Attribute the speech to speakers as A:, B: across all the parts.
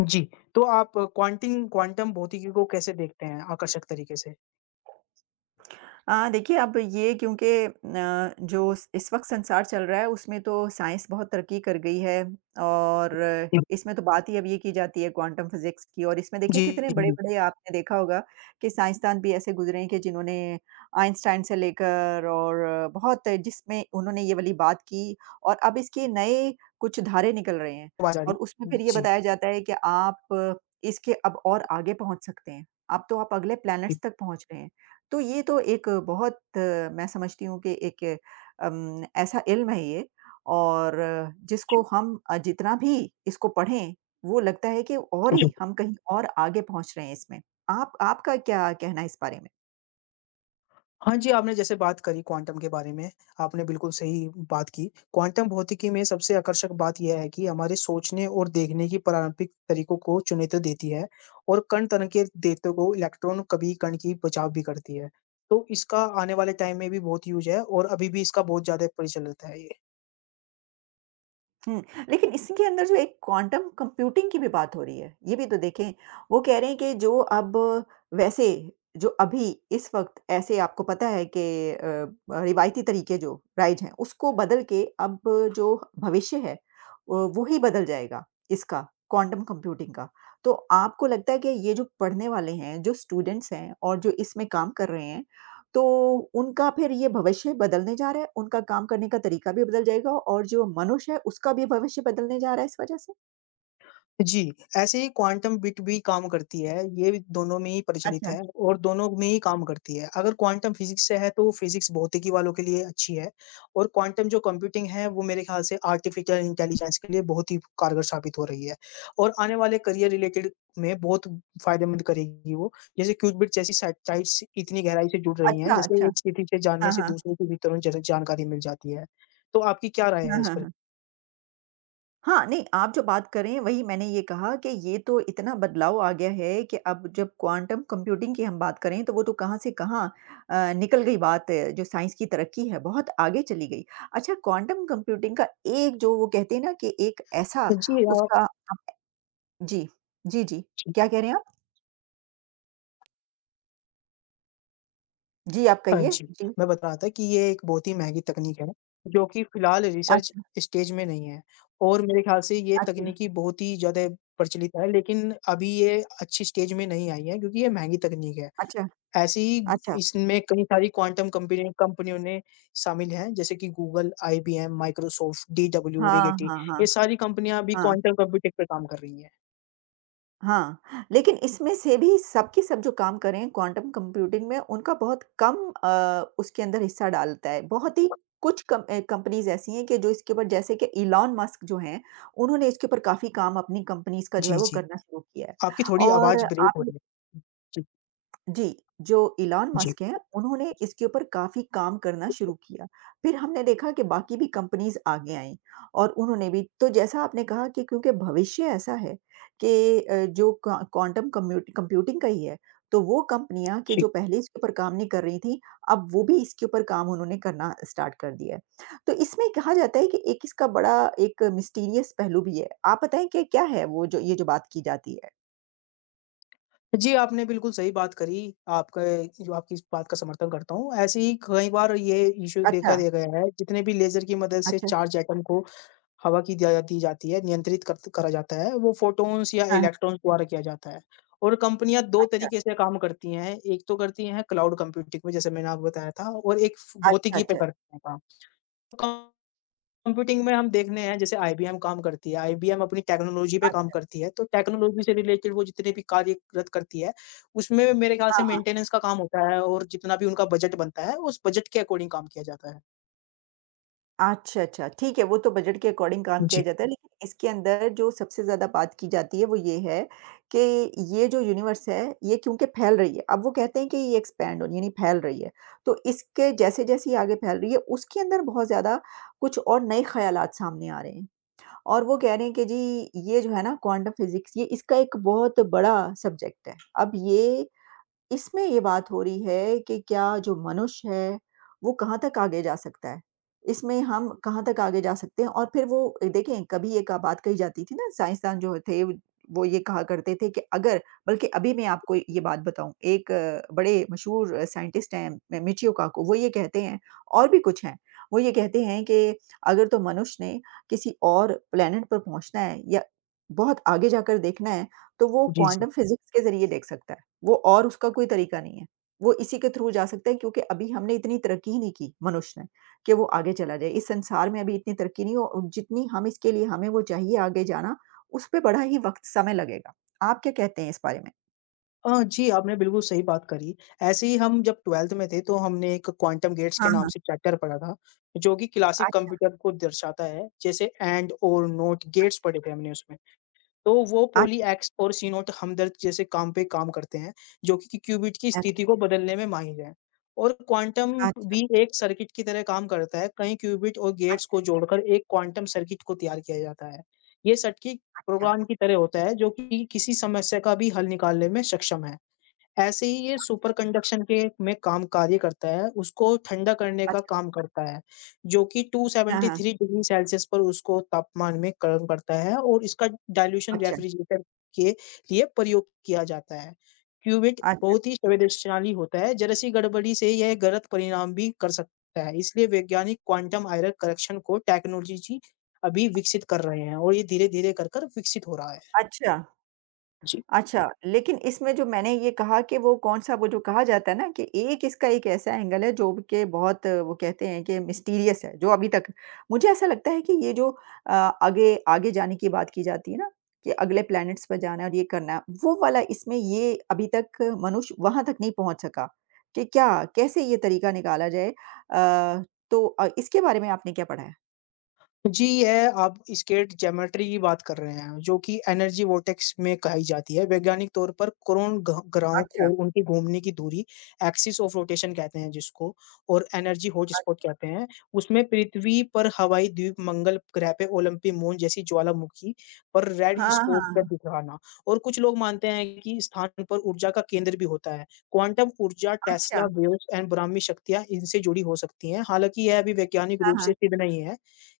A: जी, तो आप क्वांटिंग क्वांटम भौतिकी को कैसे देखते हैं आकर्षक तरीके से?
B: देखिए अब ये क्योंकि जो स इस वक़्त संसार चल रहा है उसमें तो साइंस बहुत तरक्की कर गई है और इसमें तो बात ही अब ये की जाती है क्वांटम फिज़िक्स की और इसमें देखिए
A: जी,
B: कितने
A: जी,
B: बड़े-बड़े आपने देखा होगा कि साइंसदान भी ऐसे गुज़रे हैं कि जिन्होंने आइंस्टाइन से लेकर और बहुत जिसमें उन्होंने ये वाली बात की और अब इसके नए कुछ धारे निकल रहे हैं
A: आवाज़ आ रही
B: और उसमें
A: है।
B: फिर ये
A: जी,
B: बताया जाता है कि आप इसके अब और आगे पहुँच सकते हैं। अब तो आप अगले
A: जी,
B: प्लैनेट्स तक पहुँच रहे हैं। तो ये तो एक बहुत मैं समझती हूँ कि एक ऐसा इल्म है ये और
A: जी।
B: जिसको हम जितना भी इसको पढ़ें, वो लगता है कि और ही हम कहीं और आगे पहुँच रहे हैं इसमें। आप आपका क्या कहना है इस बारे में?
A: हाँ जी, आपने जैसे बात करी क्वांटम के बारे में, आपने बिल्कुल सही बात की। क्वांटम भौतिकी में सबसे आकर्षक बात यह है कि हमारे सोचने और देखने की प्रारंभिक तरीकों को चुनौती देती है और कण तन के देते को इलेक्ट्रॉन कभी कण की बचाव भी करती है। तो इसका आने वाले टाइम में भी बहुत यूज़ है और अभी भी इसका बहुत ज़्यादा प्रचलित है ये।
B: हुँ, लेकिन इसके अंदर जो एक क्वांटम कंप्यूटिंग की भी बात हो रही है, ये भी तो देखें। वो कह रहे हैं कि जो अब वैसे जो अभी इस वक़्त ऐसे आपको पता है कि रिवायती तरीके जो राइज हैं, उसको बदल के अब जो भविष्य है, वो ही बदल जाएगा इसका, क्वांटम कंप्यूटिंग का। तो आपको लगता है कि ये जो पढ़ने वाले हैं, जो स्टूडेंट्स हैं और जो इसमें काम कर रहे हैं, तो उनका फिर ये भविष्य बदलने जा रहा है, उनका काम करने का तरीका भी बदल जाएगा और जो मनुष्य है, उसका भी भविष्य बदलने जा रहा है इस वजह से?
A: जी, ऐसे ही क्वांटम बिट भी काम करती है, ये भी दोनों में ही प्रचलित
B: अच्छा,
A: है और दोनों में ही काम करती है। अगर क्वांटम फिज़िक्स से है तो फिज़िक्स भौतिकी वालों के लिए अच्छी है और क्वांटम जो कंप्यूटिंग है वो मेरे ख़्याल से आर्टिफ़िशियल इंटेलिजेंस के लिए बहुत ही कारगर साबित हो रही है और आने वाले करियर रिलेटेड में बहुत फ़ायदेमंद करेगी वो। जैसे क्यूबिट जैसी साइट्स इतनी गहराई से जुड़ रही हैं,
B: अच्छा,
A: जैसे
B: अच्छा।
A: एक स्थिति से जानने
B: हाँ,
A: से
B: हाँ।
A: दूसरे को भी तुरंत जन जानकारी मिल जाती है। तो आपकी क्या राय है
B: हाँ,
A: इस
B: हाँ,
A: पर?
B: हाँ। हाँ, नहीं आप जो बात कर रहे हैं वही मैंने ये कहा कि ये तो इतना बदलाव आ गया है कि अब जब क्वांटम कंप्यूटिंग की हम बात करें तो वो तो कहाँ से कहाँ निकल गई बात है, जो साइंस की तरक्की है, बहुत आगे चली गई। अच्छा क्वांटम कंप्यूटिंग का एक जो वो कहते हैं ना कि एक ऐसा
A: जी, आप
B: उसका जी। जी, जी। क्या कह रहे हैं आप? जी, आप
A: हाँ
B: कहिए।
A: जी,
B: जी।
A: मैं बता रहा था कि ये एक बहुत ही महँगी तकनीक है, जो कि फ़िलहाल रिसर्च
B: अच्छा,
A: स्टेज में नहीं है और मेरे ख़्याल से ये
B: अच्छा,
A: तकनीकी बहुत ही ज़्यादा प्रचलित है, लेकिन अभी ये अच्छी स्टेज में नहीं आई है क्योंकि ये महँगी तकनीक है।
B: अच्छा,
A: ऐसे ही
B: अच्छा।
A: इसमें कई सारी क्वांटम कंपनी कंपनियों ने शामिल हैं, जैसे कि गूगल, आईबीएम, माइक्रोसॉफ्ट, डीडब्ल्यू,
B: हाँ,
A: रिगेटी,
B: हाँ,
A: ये
B: हाँ,
A: सारी कंपनियाँ अभी
B: हाँ,
A: क्वांटम कंप्यूटिंग पे काम कर रही हैं।
B: हाँ। लेकिन इसमें से भी सब के सब जो काम कर रहे हैं क्वांटम कंप्यूटिंग में उनका बहुत कम उसके अंदर हिस्सा डालता है। बहुत ही कुछ कम कंपनीज़ ऐसी हैं कि जो इसके ऊपर जैसे कि इलॉन मस्क जो हैं, उन्होंने इसके ऊपर काफ़ी काम अपनी कंपनीज़ का जो
A: जी,
B: है वो
A: जी,
B: करना शुरू किया है।
A: आपकी थोड़ी
B: और
A: आवाज़ ब्रेक हो
B: आप
A: रही है। जी, जी,
B: जी, जो इलॉन मस्क हैं, उन्होंने इसके ऊपर काफ़ी काम करना शुरू किया। फिर हमने देखा कि बाकी भी कंपनीज़ आगे आईं और उन्होंने भी तो जैसा आपने कहा कि क्योंकि भविष्य ऐसा है कि जो क्वांटम कम्यूट कंप्यूटिंग का ही है, तो वो कंपनियाँ कि
A: जी।
B: जो पहले इसके ऊपर काम नहीं कर रही थीं, अब वो भी इसके ऊपर काम उन्होंने करना स्टार्ट कर दिया है। तो इसमें कहा जाता है कि एक इसका बड़ा एक मिस्टीरियस पहलू भी है। आप बताएँ कि क्या है वो जो ये जो बात की जाती है?
A: जी, आपने बिल्कुल सही बात करी। आपका जो आपकी इस बात का समर्थन करता हूँ। ऐसे ही कई बार ये इश्यू देखा
B: अच्छा,
A: दिया गया है, जितने भी लेज़र की मदद से
B: अच्छा।
A: चार्ज एटम को हवा की दिया दी जाती है, नियंत्रित करत करा जाता है, वो फोटॉन्स या
B: हाँ, हाँ।
A: इलेक्ट्रॉन्स द्वारा किया जाता है। और कंपनियाँ 2
B: अच्छा,
A: तरीके से काम करती हैं, एक तो करती हैं क्लाउड कंप्यूटिंग में, जैसे मैंने आपको बताया था और एक फ
B: अच्छा,
A: भौतिकी पे
B: अच्छा।
A: करती हैं काम। कंप्यूटिंग में हम देखने हैं जैसे आईबीएम काम करती है, आईबीएम अपनी टेक्नोलॉजी पे काम
B: अच्छा,
A: करती है, तो टेक्नोलॉजी से रिलेटेड वो जितने भी कार्यरत करती है, उसमें मेरे ख्याल से
B: हाँ, हाँ।
A: मेंटेनेंस का काम होता है और जितना भी उनका बजट बनता है, उस बजट के अकॉर्डिंग काम किया जाता है।
B: अच्छा, अच्छा, ठीक है, वो तो बजट के अकॉर्डिंग काम किया
A: जी,
B: जाता है, लेकिन इसके अंदर जो सबसे ज़्यादा बात की जाती है, वो ये है कि ये जो यूनिवर्स है, ये क्योंकि फैल रही है, अब वो कहते हैं कि ये एक्सपैंड हो रही है, यानी फैल रही है। तो इसके जैसे-जैसे ये आगे फैल रही है, उसके अंदर बहुत ज़्यादा कुछ और नए ख़्यालात सामने आ रहे हैं और वो कह रहे हैं कि जी, ये जो है ना, क्वांटम फिज़िक्स, ये इसका एक बहुत बड़ा सब्जेक्ट है। अब ये इसमें ये बात हो रही है कि क्या जो मनुष्य है, वो कहाँ तक आगे जा सकता है? इसमें हम कहाँ तक आगे जा सकते हैं? और फिर वो देखें कभी एक बात कही जाती थी ना साइंसदान जो थे वो ये कहा करते थे कि अगर बल्कि अभी मैं आपको ये बात बताऊँ एक बड़े मशहूर साइंटिस्ट हैं म मिचियो काको वो ये कहते हैं और भी कुछ हैं। वो ये कहते हैं कि अगर तो मनुष्य ने किसी और प्लैनेट पर पहुँचना है या बहुत आगे जाकर देखना है, तो वो
A: जी, जी।
B: क्वांटम फिज़िक्स के ज़रिए देख सकता है। वो और उसका कोई तरीका नहीं है। वो इसी के थ्रू जा सकता है क्योंकि अभी हमने इतनी तरक्की ही नहीं की मनुष्य ने, कि वो आगे चला जाए। इस संसार में अभी इतनी तरक्की नहीं हो और जितनी हम इसके लिए हमें वो चाहिए आगे जाना, उस पे बड़ा ही वक़्त समय लगेगा। आप क्या कहते हैं इस बारे में?
A: जी, आपने बिल्कुल सही बात करी। ऐसे ही हम जब 12th में थे तो हमने एक क्वांटम गेट्स
B: हाँ,
A: के नाम
B: हाँ।
A: से चैप्टर पढ़ा था, जो कि क्लासिक
B: अच्छा,
A: कंप्यूटर को दर्शाता है, जैसे एंड और नोट गेट्स पढ़े थे हमने उसमें। तो वो
B: अच्छा, अच्छा,
A: पॉलीएक्स और सीनोट हमदर्द जैसे काम पे काम करते हैं, जो कि क्यूबिट की
B: अच्छा,
A: स्थिति को बदलने में माहिर हैं। और क्वांटम
B: अच्छा,
A: भी एक सर्किट की तरह काम करता है, कई क्यूबिट और गेट्स
B: अच्छा,
A: को
B: अच्छा,
A: जोड़कर एक क्वांटम सर्किट को तैयार किया जाता है। ये सर्किट
B: अच्छा, अच्छा,
A: प्रोग्राम की तरह होता है, जो कि किसी समस्या का भी हल निकालने में सक्षम है। ऐसे ही ये सुपर कंडक्शन के में काम कार्य करता है, उसको ठंडा करने का
B: अच्छा,
A: काम करता है, जो कि
B: हाँ, हाँ,
A: 273 डिग्री सेल्सियस पर उसको तापमान में गर्म करता है और इसका डाइल्यूशन
B: अच्छा,
A: रेफ्रिजरेटर के लिए प्रयोग किया जाता है। क्यूबिट
B: अच्छा,
A: बहुत ही संवेदनशील होता है, जरा सी गड़बड़ी से यह गलत परिणाम भी कर सकता है, इसलिए वैज्ञानिक क्वांटम एरर करेक्शन को टेक्नोलॉजी अभी विकसित कर रहे हैं और ये धीरे-धीरे कर-कर विकसित हो रहा है।
B: अच्छा।
A: जी।
B: अच्छा, लेकिन इसमें जो मैंने ये कहा कि वो कौन-सा वो जो कहा जाता है ना कि एक इसका एक ऐसा एंगल है जो कि बहुत वो कहते हैं कि मिस्टीरियस है, जो अभी तक मुझे ऐसा लगता है कि ये जो आगे आगे जाने की बात की जाती है ना, कि अगले प्लैनेट्स पर जाना है और ये करना है, वो वाला इसमें ये अभी तक मनुष्य वहाँ तक नहीं पहुँच सका कि क्या, कैसे ये तरीका निकाला जाए? अ, तो इसके बारे में आपने क्या पढ़ा है?
A: जी, यह आप स्केट ज्योमेट्री की बात कर रहे हैं, जो कि एनर्जी वोर्टेक्स में कही जाती है। वैज्ञानिक तौर पर कोरोन ग्रहों और
B: अच्छा,
A: उनकी घूमने की दूरी, एक्सिस ऑफ रोटेशन कहते हैं जिसको और एनर्जी
B: अ
A: हॉटस्पॉट कहते हैं। उसमें पृथ्वी पर हवाई द्वीप, मंगल ग्रह पे ओलंपी मून जैसी ज्वालामुखी पर रेड
B: हाँ, हाँ,
A: स्पॉट का
B: हाँ।
A: दिखाना और कुछ लोग मानते हैं कि स्थान पर ऊर्जा का केंद्र भी होता है। क्वांटम ऊर्जा,
B: अच्छा।
A: टेस्ला वेव्स एंड ब्राह्मी शक्तियाँ इनसे जुड़ी हो सकती हैं। हालाँकि यह अभी वैज्ञानिक
B: हाँ,
A: रूप से
B: हाँ।
A: सिद्ध नहीं है।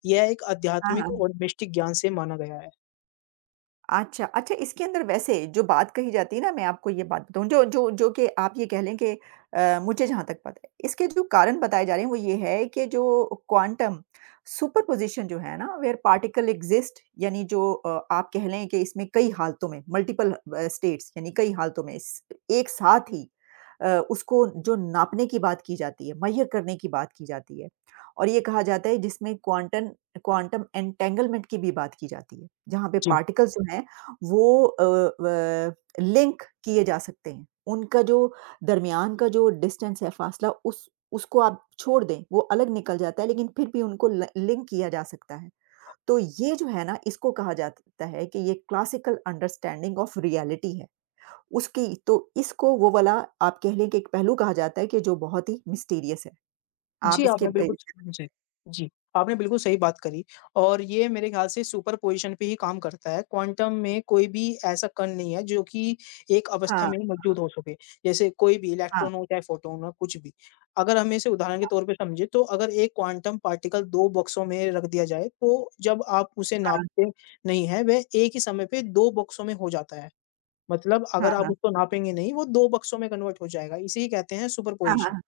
A: यह एक
B: हाँ,
A: आध्यात्मिक
B: हाँ।
A: और मिष्टिक ज्ञान से माना गया है।
B: अच्छा, अच्छा इसके अंदर वैसे जो बात कही जाती है ना मैं आपको ये बात बताऊँ जो जो जो कि आप ये कह लें कि मुझे जहाँ तक पता है, इसके जो कारण बताए जा रहे हैं वो ये है कि जो क्वांटम सुपरपोज़िशन जो है ना वेयर पार्टिकल एक्सिस्ट यानी जो आप कह लें कि इसमें कई हालतों में मल्टीपल स्टेट्स यानी कई हालतों में इस एक साथ ही उसको जो नापने की बात की जाती है, मेज़र करने की बात की जाती है। और ये कहा जाता है जिसमें क्वांटम क्वांटम एंटेंगलमेंट की भी बात की जाती है, जहाँ पे
A: जी।
B: पार्टिकल्स जो हैं वो व लिंक किए जा सकते हैं। उनका जो दरमियान का जो डिस्टेंस है, फासला उस उसको आप छोड़ दें, वो अलग निकल जाता है लेकिन फिर भी उनको ल लिंक किया जा सकता है। तो ये जो है ना, इसको कहा जाता है कि ये क्लासिकल अंडरस्टैंडिंग ऑफ रियलिटी है। उसकी तो इसको वो वाला आप कह लें कि एक पहलू कहा जाता है कि जो बहुत ही मिस्टीरियस है। आप
A: जी,
B: इसके
A: आपने
B: ब
A: बिल्कुल जी, जी, आपने बिल्कुल सही बात करी और ये मेरे ख़्याल से सुपरपोज़िशन पे ही काम करता है। क्वांटम में कोई भी ऐसा कण नहीं है जो कि एक अवस्था
B: हाँ,
A: में मौजूद हो सके। जैसे कोई भी
B: हाँ,
A: इलेक्ट्रॉन हो चाहे फोटॉन हो कुछ भी। अगर हम इसे उदाहरण के
B: हाँ,
A: तौर पे समझे तो अगर एक क्वांटम पार्टिकल 2 बॉक्सों में रख दिया जाए तो जब आप उसे
B: हाँ,
A: नापते नहीं है वह एक ही समय पे 2 बॉक्सों में हो जाता है। मतलब
B: हाँ,
A: अगर आप
B: हाँ,
A: उसको नापेंगे नहीं, वो 2 बक्सों में कन्वर्ट हो जाएगा, इसे ही कहते हैं
B: हाँ,
A: सुपरपोज़िशन।
B: हाँ।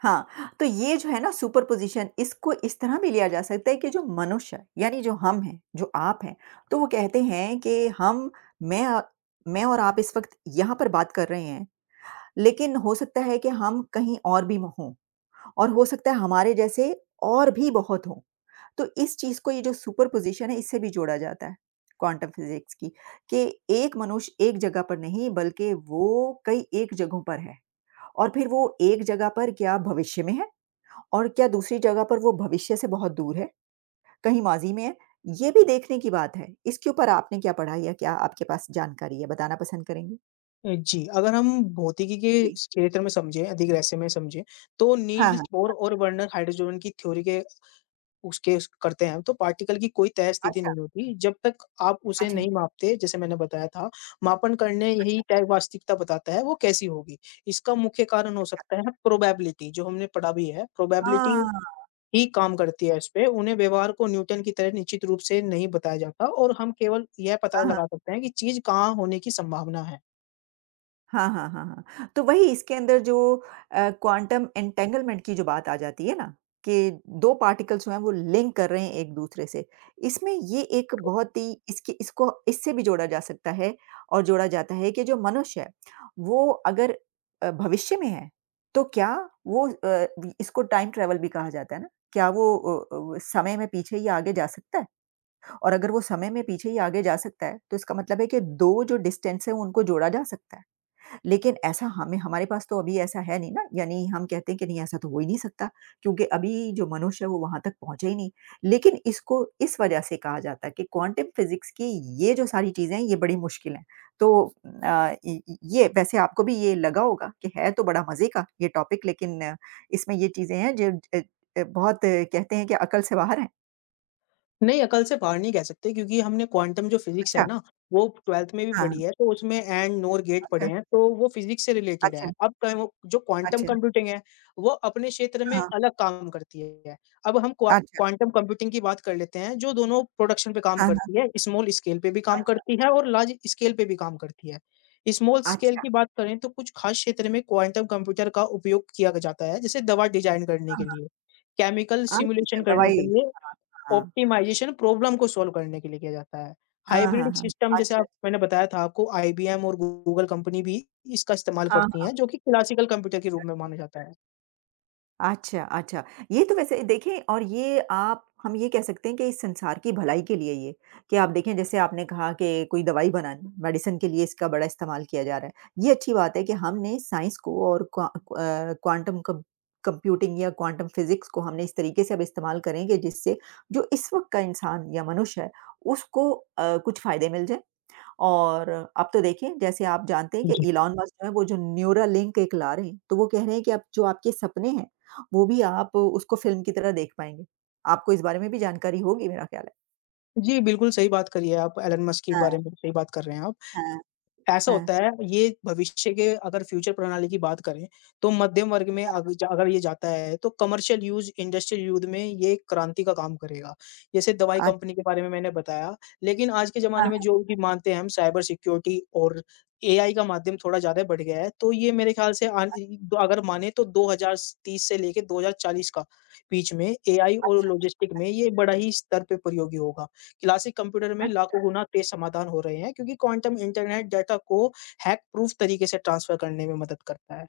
B: हाँ, तो ये जो है ना सुपरपोज़िशन इसको इस तरह भी लिया जा सकता है कि जो मनुष्य यानी जो हम हैं, जो आप हैं, तो वो कहते हैं कि हम मैं मैं और आप इस वक़्त यहाँ पर बात कर रहे हैं, लेकिन हो सकता है कि हम कहीं और भी हों और हो सकता है हमारे जैसे और भी बहुत हों। तो इस चीज़ को ये जो सुपरपोज़िशन है इससे भी जोड़ा जाता है, क्वांटम फिज़िक्स की कि एक मनुष्य एक जगह पर नहीं बल्कि वो कई एक जगहों पर है और फिर वो एक जगह पर क्या भविष्य में है? और क्या दूसरी जगह पर वो भविष्य से बहुत दूर है, कहीं माज़ी में है? ये भी देखने की बात है। इसके ऊपर आपने क्या पढ़ा या क्या आपके पास जानकारी है? बताना पसंद करेंगे?
A: जी, अगर हम भौतिकी के
B: जी।
A: इस क्षेत्र में समझें, अधिक रहस्य में समझें, तो
B: हाँ,
A: नील्स
B: हाँ।
A: बोर और वर्नर हाइड्रोजन की थ्योरी के उसके उस करते हैं, तो पार्टिकल की कोई तय स्थिति
B: अच्छा,
A: नहीं होती, जब तक आप उसे
B: अच्छा,
A: नहीं मापते, जैसे मैंने बताया था, मापन करने यही
B: अच्छा,
A: तय वास्तविकता बताता है, वो कैसी होगी। इसका मुख्य कारण हो
B: अच्छा।
A: सकता है प्रोबेबिलिटी, जो हमने पढ़ा भी है,
B: हाँ,
A: प्रोबेबिलिटी
B: हाँ,
A: ही काम करती है इस पे, उन्हें व्यवहार को न्यूटन की तरह निश्चित रूप से नहीं बताया जाता और हम केवल यह पता
B: हाँ।
A: लगा सकते हैं कि चीज़ कहाँ होने की संभावना है।
B: हाँ, हाँ, हाँ, हाँ। तो वही इसके अंदर जो क्वांटम एन्टेंगलमेंट की जो बात आ जाती है ना, कि 2 पार्टिकल्स जो हैं वो लिंक कर रहे हैं एक-दूसरे से। इसमें ये एक बहुत ही इसकी इसको इससे भी जोड़ा जा सकता है और जोड़ा जाता है कि जो मनुष्य है, वो अगर भविष्य में है, तो क्या वो इसको टाइम ट्रैवल भी कहा जाता है ना? क्या वो समय में पीछे या आगे जा सकता है? और अगर वो समय में पीछे या आगे जा सकता है, तो इसका मतलब है कि 2 जो डिस्टेंस हैं उनको जोड़ा जा सकता है। लेकिन ऐसा हमें हमारे पास तो अभी ऐसा है नहीं ना, यानी हम कहते हैं कि नहीं ऐसा तो हो ही नहीं सकता क्योंकि अभी जो मनुष्य है वो वहाँ तक पहुँचा ही नहीं। लेकिन इसको इस वजह से कहा जाता है कि क्वांटम फिज़िक्स की ये जो सारी चीज़ें हैं ये बड़ी मुश्किल हैं। तो इ इ ये वैसे आपको भी ये लगा होगा कि है तो बड़ा मज़े का ये टॉपिक लेकिन इसमें ये चीज़ें हैं जो अ बहुत कहते हैं कि अकल से बाहर हैं।
A: नहीं, अकल से बाहर नहीं कह सकते क्योंकि हमने क्वांटम जो फिज़िक्स है
B: अच्छा,
A: ना, वो 12th में भी
B: हाँ,
A: पढ़ी है, तो उसमें एंड, नोर, गेट पढ़े
B: अच्छा,
A: हैं, तो वो फिज़िक्स से रिलेटेड
B: अच्छा,
A: है। अब चाहे वो जो क्वांटम
B: अच्छा,
A: कंप्यूटिंग है, वो अपने क्षेत्र में
B: हाँ,
A: अलग काम करती है। अब हम क्वा
B: अच्छा,
A: क्वांटम कंप्यूटिंग की बात कर लेते हैं, जो दोनों प्रोडक्शन पे काम
B: हाँ, हाँ,
A: करती है, स्मॉल स्केल पे भी काम
B: अच्छा,
A: करती है और लार्ज स्केल पे भी काम करती है। स्मॉल स्केल
B: अच्छा,
A: की बात करें तो कुछ खास क्षेत्र में क्वांटम कंप्यूटर का उपयोग किया जाता है, जैसे दवा डिज़ाइन करने के
B: हाँ,
A: लिए, केमिकल
B: हाँ, अच्छा,
A: सिमुलेशन
B: अच्छा,
A: करने के
B: दवाई।
A: लिए
B: हाँ, हाँ।
A: ऑप्टिमाइज़ेशन प्रॉब्लम को सॉल्व करने के लिए किया जाता है।
B: हाँ,
A: हाइब्रिड
B: हाँ, हाँ।
A: सिस्टम जैसे
B: अच्छा,
A: आप मैंने बताया था आपको आईबीएम और गूगल कंपनी भी इसका इस्तेमाल
B: हाँ,
A: करती
B: हाँ,
A: हैं, जो कि क्लासिकल कंप्यूटर के रूप में
B: करती है।
A: माना जाता है।
B: अच्छा, अच्छा। ये तो वैसे देखें और ये आप हम ये कह सकते हैं कि इस संसार की भलाई के लिए ये, कि आप देखें जैसे आपने कहा कि कोई दवाई बनानी, मेडिसिन के लिए इसका बड़ा इस्तेमाल किया जा रहा है। ये अच्छी बात है कि हमने साइंस को और क्वा क्वांटम कम कंप्यूटिंग या क्वांटम फिज़िक्स को हमने इस तरीके से अब इस्तेमाल करेंगे जिससे जो इस वक़्त का इंसान या मनुष्य है, उसको कुछ फ़ायदे मिल जाएँ और अब तो देखिए जैसे आप जानते हैं कि
A: जी।
B: इलॉन मस्क जो है वो जो न्यूरालिंक एक ला रहे हैं, तो वो कह रहे हैं कि अब जो आपके सपने हैं, वो भी आप उसको फ़िल्म की तरह देख पाएँगे। आपको इस बारे में भी जानकारी होगी मेरा ख्याल है।
A: जी, बिल्कुल सही बात करी है आप एलन मस्क के
B: हाँ,
A: बारे में सही बात कर रहे हैं आप।
B: हाँ,
A: ऐसा
B: हाँ।
A: होता है, ये भविष्य के अगर फ्यूचर प्रणाली की बात करें, तो मध्यम वर्ग में अग ज अगर ये जाता है, तो कमर्शियल यूज़, इंडस्ट्रियल यूज़ में ये एक क्रांति का काम करेगा। जैसे दवाई कंपनी के
B: अच्छा,
A: बारे में मैंने बताया, लेकिन आज के ज़माने में जो भी मानते हैं हम साइबर सिक्योरिटी और एआई का माध्यम थोड़ा ज़्यादा बढ़ गया है, तो ये मेरे ख़्याल से आन इ दो अगर माने तो 2030 से लेके 2040 का बीच में एआई और
B: अच्छा,
A: लॉजिस्टिक में ये बड़ा ही स्तर पे प्रयोगी होगा। क्लासिक कंप्यूटर में लाखों
B: अच्छा।
A: गुना तेज समाधान हो रहे हैं क्योंकि क्वांटम इंटरनेट डाटा को हैक प्रूफ तरीके से ट्रांसफर करने में मदद करता है।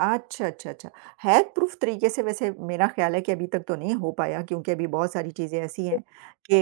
B: अच्छा, अच्छा, अच्छा। हैक प्रूफ तरीके से वैसे मेरा ख़्याल है कि अभी तक तो नहीं हो पाया क्योंकि अभी बहुत सारी चीज़ें ऐसी हैं कि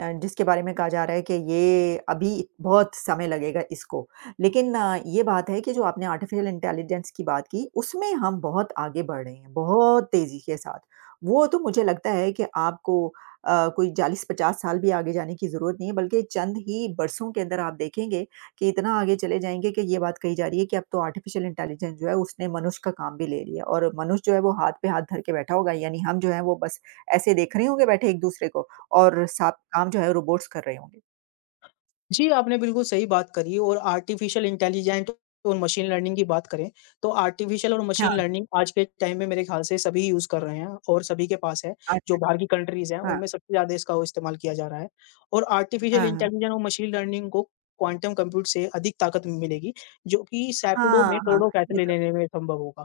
B: जिसके बारे में कहा जा रहा है कि ये अभी बहुत समय लगेगा इसको। लेकिन ये बात है कि जो आपने आर्टिफ़िशियल इंटेलिजेंस की बात की, उसमें हम बहुत आगे बढ़ रहे हैं, बहुत तेज़ी के साथ। वो तो मुझे लगता है कि आपको अ, कोई 40-50 साल भी आगे जाने की ज़रूरत नहीं है, बल्कि चंद ही बरसों के अंदर आप देखेंगे कि इतना आगे चले जाएँगे कि ये बात कही जा रही है कि अब तो आर्टिफ़िशियल इंटेलिजेंस जो है उसने मनुष्य का काम भी ले लिया और मनुष्य जो है वो हाथ पे हाथ धर के बैठा होगा यानी हम जो है वो बस ऐसे देख रहे होंगे बैठे एक-दूसरे को और सब काम जो है रोबोट्स कर रहे होंगे।
A: जी, आपने बिल्कुल सही बात करी और आर्टिफिशियल इंटेलिजेंट और मशीन लर्निंग की बात करें, तो आर्टिफिशियल और
B: हाँ,
A: मशीन लर्निंग आज के टाइम में मेरे ख्याल से सभी यूज़ कर रहे हैं और सभी के पास है। जो
B: अच्छा,
A: बाहर की
B: अच्छा।
A: कंट्रीज़ हैं,
B: हाँ,
A: उनमें सबसे ज़्यादा इसका वो इस्तेमाल किया जा रहा है और आर्टिफिशियल
B: हाँ, हाँ।
A: इंटेलिजेंस और मशीन लर्निंग को क्वांटम कंप्यूट से अधिक ताकत मिलेगी, जो कि सैकड़ों
B: हाँ,
A: में
B: हाँ।
A: करोड़ों
B: ये
A: फैसले लेने में संभव होगा।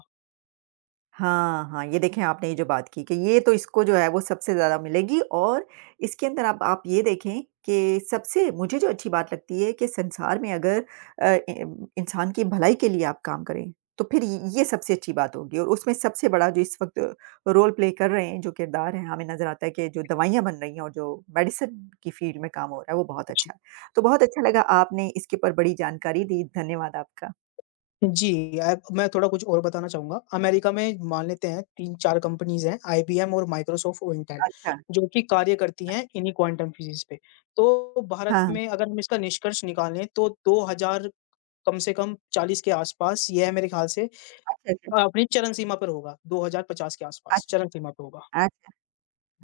B: हाँ, हाँ, ये देखें आपने ये जो बात की कि ये तो इसको जो है वो सबसे ज़्यादा मिलेगी और इसके अंदर आप ये देखें कि सबसे मुझे जो अच्छी बात लगती है कि संसार में अगर इम इंसान की भलाई के लिए आप काम करें, तो फिर य ये सबसे अच्छी बात होगी और उसमें सबसे बड़ा जो इस वक़्त रोल प्ले कर रहे हैं, जो किरदार हैं, हमें नज़र आता है कि जो दवाइयाँ बन रही हैं और जो मेडिसिन की फ़ील्ड में काम हो रहा है, वो बहुत अच्छा है। तो बहुत अच्छा लगा आपने इसके ऊपर बड़ी जानकारी दी, धन्यवाद आपका।
A: जी, अब मैं थोड़ा कुछ और बताना चाहूँगा। अमेरिका में मान लेते हैं 3-4 कंपनीज़ हैं आईबीएम और माइक्रोसॉफ्ट और इंटेल,
B: अच्छा,
A: जो कि कार्य करती हैं
B: अच्छा।
A: इन्हीं क्वांटम फिज़िक्स पे। तो भारत
B: हाँ,
A: में अगर हम इसका निष्कर्ष निकालें तो 2000 कम से कम 40 के आस-पास यह मेरे ख़्याल से
B: अच्छा, अच्छा।
A: अपनी चरम सीमा पर होगा, 2050 के आस-पास चरम सीमा
B: अच्छा,
A: पे होगा।
B: अच्छा।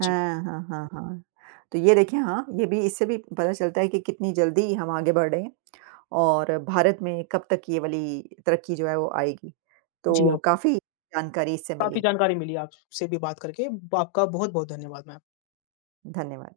A: जी,
B: हाँ, हाँ, हाँ, हाँ। तो ये देखिए हाँ, ये भी इससे भी पता चलता है कि कितनी जल्दी हम आगे बढ़ रहे हैं और भारत में कब तक ये वाली तरक्की जो है वो आएगी।
A: जी,
B: तो
A: आप
B: काफ़ी जानकारी इससे
A: काफ़ी
B: मिली।
A: जानकारी मिली आपसे भी बात करके। ब आपका बहुत-बहुत धन्यवाद मैम।
B: धन्यवाद।